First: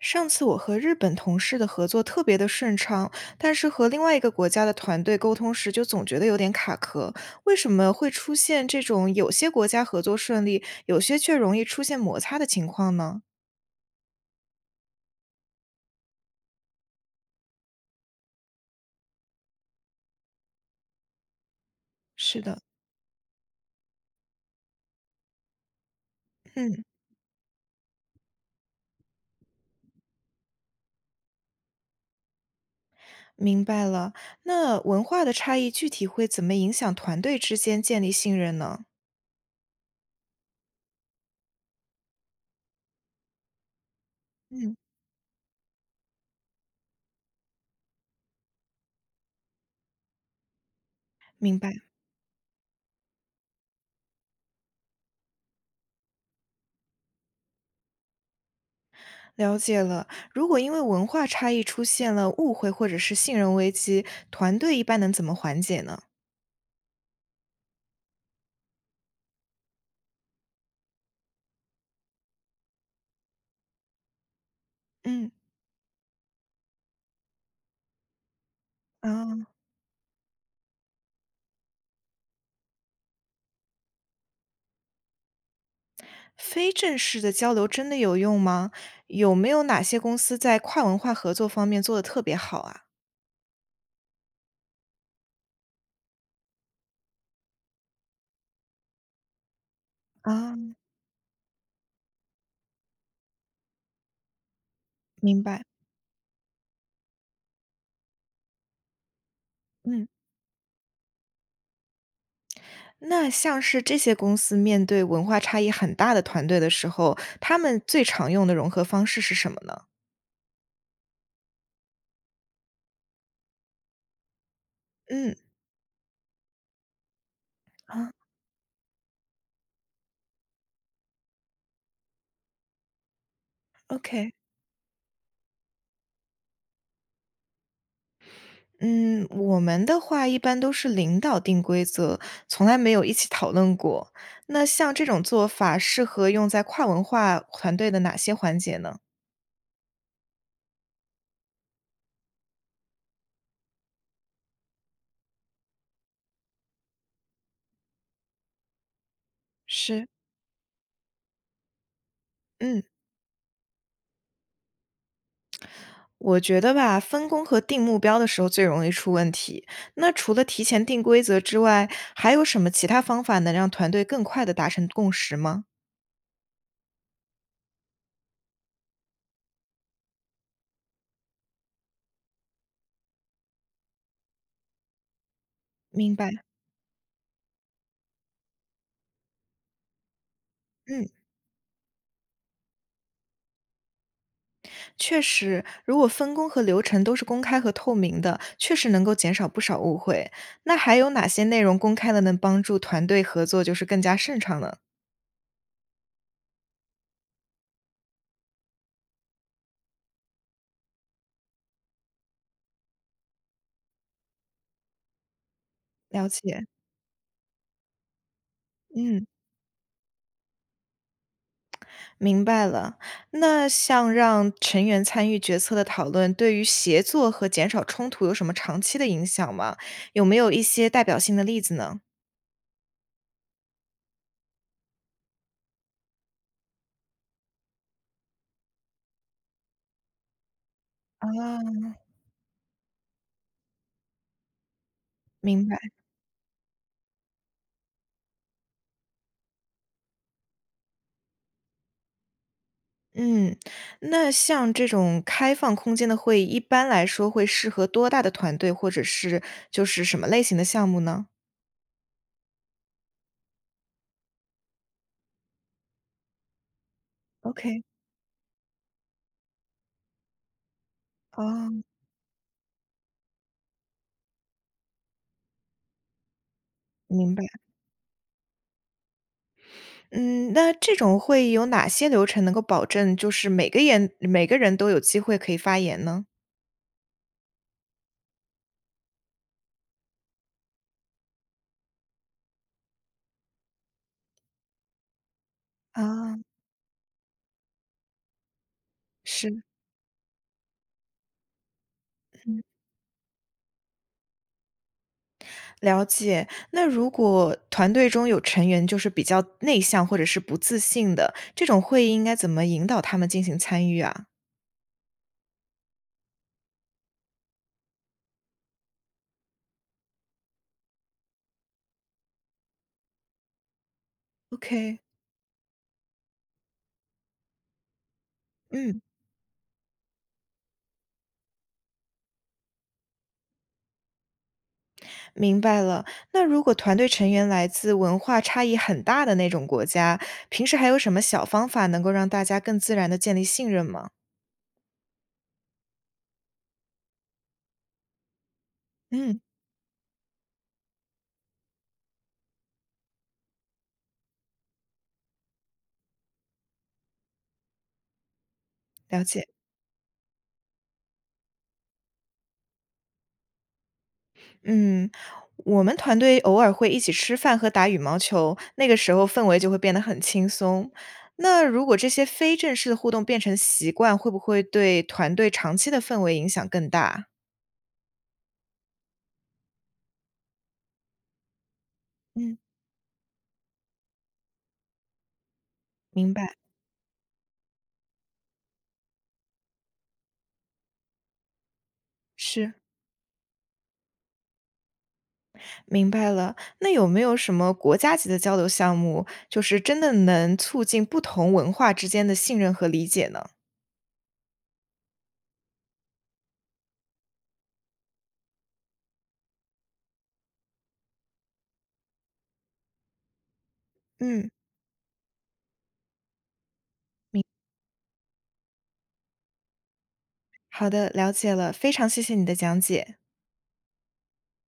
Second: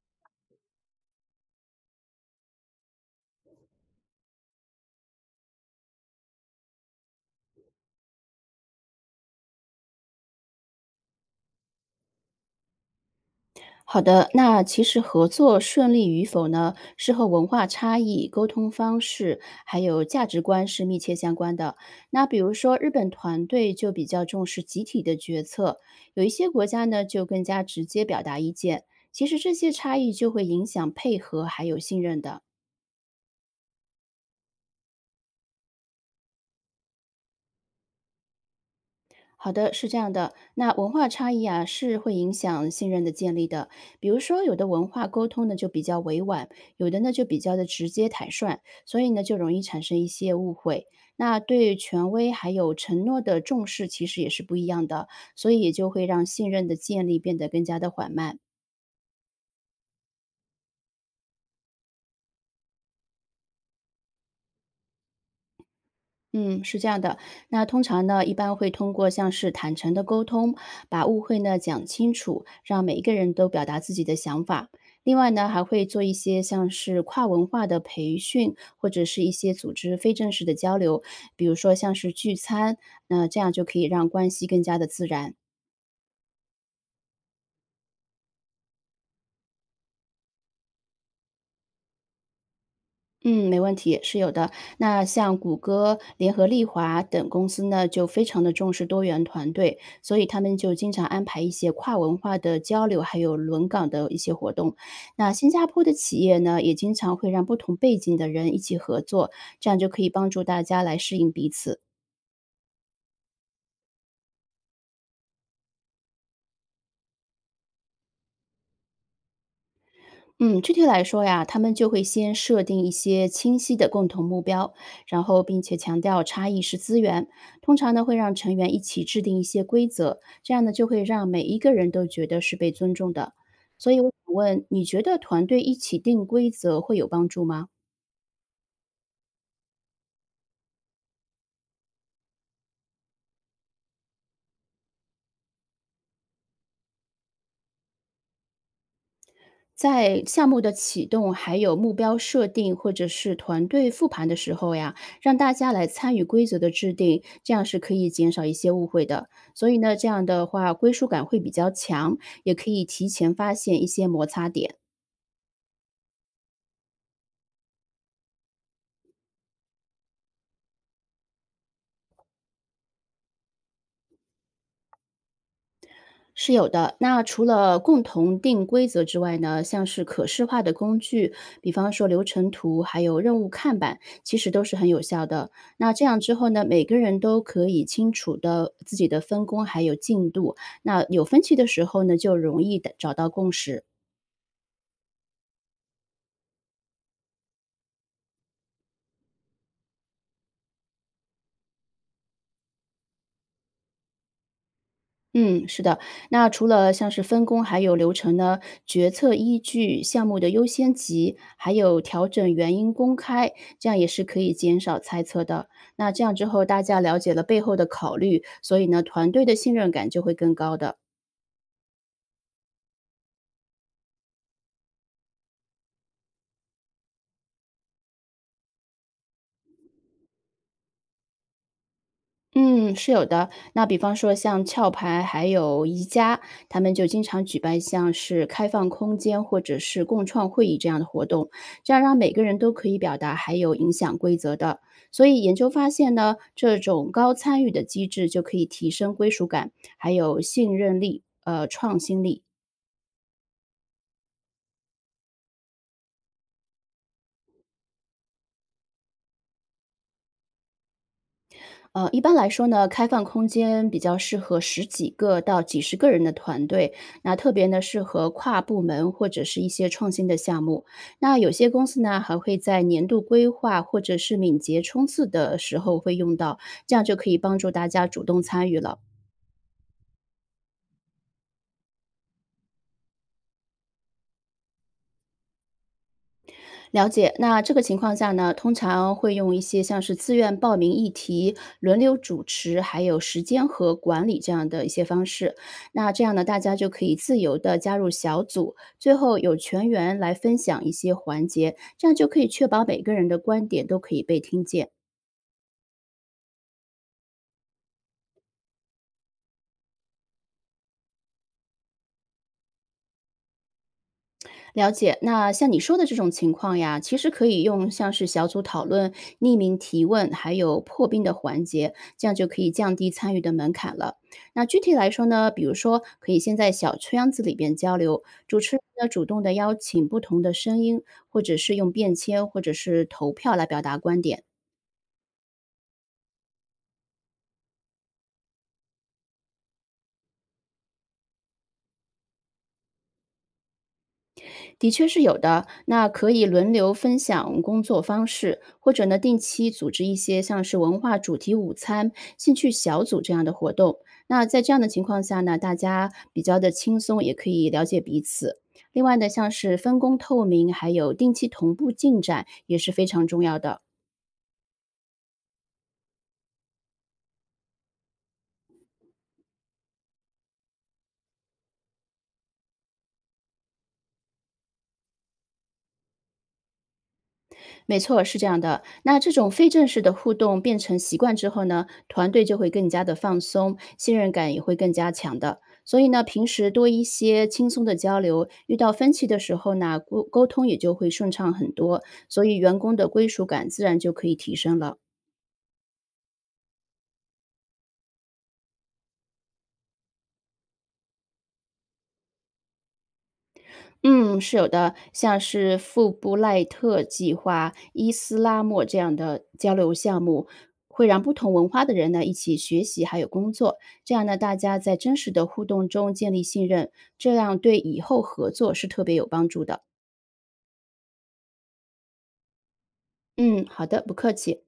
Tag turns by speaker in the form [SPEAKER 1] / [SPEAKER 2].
[SPEAKER 1] 上次我和日本同事的合作特别的顺畅，但是和另外一个国家的团队沟通时，就总觉得有点卡壳。为什么会出现这种有些国家合作顺利，有些却容易出现摩擦的情况呢？
[SPEAKER 2] 好的，那其实合作顺利与否呢，是和文化差异、沟通方式还有价值观是密切相关的。那比
[SPEAKER 1] 是
[SPEAKER 2] 如
[SPEAKER 1] 的。
[SPEAKER 2] 说，日本团队就比较重视集体的决策，有一些国
[SPEAKER 1] 嗯。
[SPEAKER 2] 家呢就更加直接表达意见。其实这些差异就会影响配合还有信任的。
[SPEAKER 1] 明白了。那文化的差异具体会怎么影响团队之间建立信任呢？
[SPEAKER 2] 好的，是这样的，那文化差异啊是会影响信任的建立的。比如说，有的
[SPEAKER 1] 嗯，
[SPEAKER 2] 文化沟通呢就比较委婉，有的呢就比较的直接坦率，所以呢就容易产生一些误会。那
[SPEAKER 1] 明白。
[SPEAKER 2] 对权威还有承诺的重视其实也是不一样的，所以也就会让信任的建立变得更加的缓慢。
[SPEAKER 1] 了解了。如果因为文化差异出现了误会或者是信任危机，团队一般能怎么缓解呢？
[SPEAKER 2] 嗯，是这样的。那通常呢，一般会通过像是坦诚的沟通，把误会呢讲清楚，让每一个人都表达自己的想法。另
[SPEAKER 1] 嗯。
[SPEAKER 2] 外呢，还会做一些像是跨文化的培训，或者是一
[SPEAKER 1] 啊。
[SPEAKER 2] 些组织非正式的交流，比如说像是聚餐，那这样就可以让关系更加的自然。
[SPEAKER 1] 非正式的交流真的有用吗？有没有哪些公司在跨文化合作方面做得特别好啊？
[SPEAKER 2] 嗯，没问题，是有的。那像谷歌、联合利华等公司呢，就非常的重视多元团队，所以他们
[SPEAKER 1] 啊。
[SPEAKER 2] 就经常安排一些跨文化的交流，还有轮岗的一些活动。那
[SPEAKER 1] 明
[SPEAKER 2] 新
[SPEAKER 1] 白。
[SPEAKER 2] 加坡的企业呢，也经常会让不同背景的人一起合作，这样就可
[SPEAKER 1] 嗯，
[SPEAKER 2] 以帮助大家来适应彼此。
[SPEAKER 1] 那像是这些公司面对文化差异很大的团队的时候，他们最常用的融合方式是什么呢？
[SPEAKER 2] 嗯，具体来说呀，他们就会先设定一些清晰的共同目标，然
[SPEAKER 1] 嗯。
[SPEAKER 2] 后并且强调差异是资源。通常呢，
[SPEAKER 1] 啊
[SPEAKER 2] 会让成员一起制定一些规则，这样呢，就会让每一个人都觉得是被尊重的。所以我
[SPEAKER 1] ，OK。
[SPEAKER 2] 想问，你觉得团队一起定规则会有帮助吗？
[SPEAKER 1] 嗯，我们的话一般都是领导定规则，从来没有一起讨论过。那像这种做法适合用在跨文化团队的哪些环节呢？
[SPEAKER 2] 在项目的启动，还有目标设定或者是团队复盘的时候呀，让大家来参与规则的制定，这样是可以减少一些误会的。所以呢，
[SPEAKER 1] 是。
[SPEAKER 2] 这样的话归属感会比较强，也可
[SPEAKER 1] 嗯。
[SPEAKER 2] 以提前发现一些摩擦点。
[SPEAKER 1] 我觉得吧，分工和定目标的时候最容易出问题。那除了提前定规则之外，还有什么其他方法能让团队更快地达成共识吗？
[SPEAKER 2] 是有的。那除了共同定规则之外呢，像是可视化的工具，比方说流程图，还有任务看板，其实都是很有效的。那这
[SPEAKER 1] 明
[SPEAKER 2] 样
[SPEAKER 1] 白。
[SPEAKER 2] 之后呢，每个人都可以清楚的自己的分工还有进度。那
[SPEAKER 1] 嗯。
[SPEAKER 2] 有分歧的时候呢，就容易的找到共识。
[SPEAKER 1] 确实，如果分工和流程都是公开和透明的，确实能够减少不少误会。那还有哪些内容公开的能帮助团队合作，就是更加顺畅呢？
[SPEAKER 2] 嗯，是的。那除了像是分工还有流程呢，决策依据、项目的优先级，还有调整原因公开，这样也是可以减少猜测的。那这
[SPEAKER 1] 了
[SPEAKER 2] 样之后，
[SPEAKER 1] 解。
[SPEAKER 2] 大家了解了背后的考虑，所以呢，
[SPEAKER 1] 嗯。
[SPEAKER 2] 团队的信任感就会更高的。
[SPEAKER 1] 明白了。那像让成员参与决策的讨论，对于协作和减少冲突有什么长期的影响吗？有没有一些代表性的例子呢？
[SPEAKER 2] 嗯，是有的。那比方说像壳牌，还有宜家，他们就经常举办像是开放空间或者是共创会议这样的活动，
[SPEAKER 1] 啊。
[SPEAKER 2] 这样让每个人都可以表达，还有影响规则的。所以研
[SPEAKER 1] 明
[SPEAKER 2] 究
[SPEAKER 1] 白。
[SPEAKER 2] 发现呢，这种高参与的机制就可以提升归属感，还有信任力，创新力。
[SPEAKER 1] 嗯，那像这种开放空间的会议，一般来说会适合多大的团队，或者是就是什么类型的项目呢
[SPEAKER 2] 一般来说呢，开放空间比较适合十几个到几十个人的团队，那特别呢
[SPEAKER 1] ？OK。
[SPEAKER 2] 适合跨部门或者是一些创新的项目。那有些
[SPEAKER 1] 哦。
[SPEAKER 2] 公司呢还会在年度规划或者是敏捷冲刺的时候会用到，这样就可
[SPEAKER 1] 明
[SPEAKER 2] 以
[SPEAKER 1] 白。
[SPEAKER 2] 帮助大家主动参与了。
[SPEAKER 1] 嗯，那这种会议有哪些流程能够保证就是每个人都有机会可以发言呢？
[SPEAKER 2] 了解，那这个情况下呢，通常会用一些像是自愿报名议题、轮流主持，还有时间和管理这样的一些方式。那这样
[SPEAKER 1] 啊。
[SPEAKER 2] 呢，大家就可以自由的加入小组，最后有
[SPEAKER 1] 是。
[SPEAKER 2] 全员来分享一些环节，这样就可以确保每个人的观点都可以被听见。
[SPEAKER 1] 了解，那如果团队中有成员就是比较内向或者是不自信的，这种会议应该怎么引导他们进行参与啊
[SPEAKER 2] 了解，那像你说的这种情况呀，其实可以用像是小组讨论、匿名提问，还有破冰的环节，这样就可以降低参与的门槛了。那具体
[SPEAKER 1] ？OK。
[SPEAKER 2] 来说呢，比如说可以先在小圈子里边交流，主持人
[SPEAKER 1] 嗯。
[SPEAKER 2] 呢主动的邀请不同的声音，或者是用便签或者是投票来表达观点，
[SPEAKER 1] 明白了。那如果团队成员来自文化差异很大的那种国家，平时还有什么小方法能够让大家更自然的建立信任吗？
[SPEAKER 2] 的确是有的。那可以轮流分享工作方式，或者呢定
[SPEAKER 1] 嗯。
[SPEAKER 2] 期组织一些像是文化主题午餐、兴趣小组这样的活动。那在这样的情况下呢，大家比较的轻松，也可以了解彼此。另外
[SPEAKER 1] 了
[SPEAKER 2] 呢，
[SPEAKER 1] 解。
[SPEAKER 2] 像是分工透明，还有定期同步进展，也是非常重要的。
[SPEAKER 1] 嗯，我们团队偶尔会一起吃饭和打羽毛球，那个时候氛围就会变得很轻松。那如果这些非正式的互动变成习惯，会不会对团队长期的氛围影响更大？
[SPEAKER 2] 没错，是这样的。那这种非正式的互动变成习惯之后呢，团队
[SPEAKER 1] 嗯。
[SPEAKER 2] 就会更加的放松，信任感也会更加强的。所以呢，
[SPEAKER 1] 明
[SPEAKER 2] 平
[SPEAKER 1] 白。
[SPEAKER 2] 时多一些轻松的交流，遇到分歧的时候呢，沟通也就会顺畅很多，所以
[SPEAKER 1] 是。
[SPEAKER 2] 员工的归属感自然就可以提升了。
[SPEAKER 1] 明白了。那有没有什么国家级的交流项目，就是真的能促进不同文化之间的信任和理解呢？
[SPEAKER 2] 嗯，是有的，像是富布赖特计划、伊斯拉莫这样的交流项目，会让不同文化的人呢一起学习还有工作，这样呢
[SPEAKER 1] 嗯，
[SPEAKER 2] 大家在真实的互动中建立信任，这样对以后合作是特别有帮助的。
[SPEAKER 1] 好的，了解了，非常谢谢你的讲解。
[SPEAKER 2] 嗯，好的，不客气。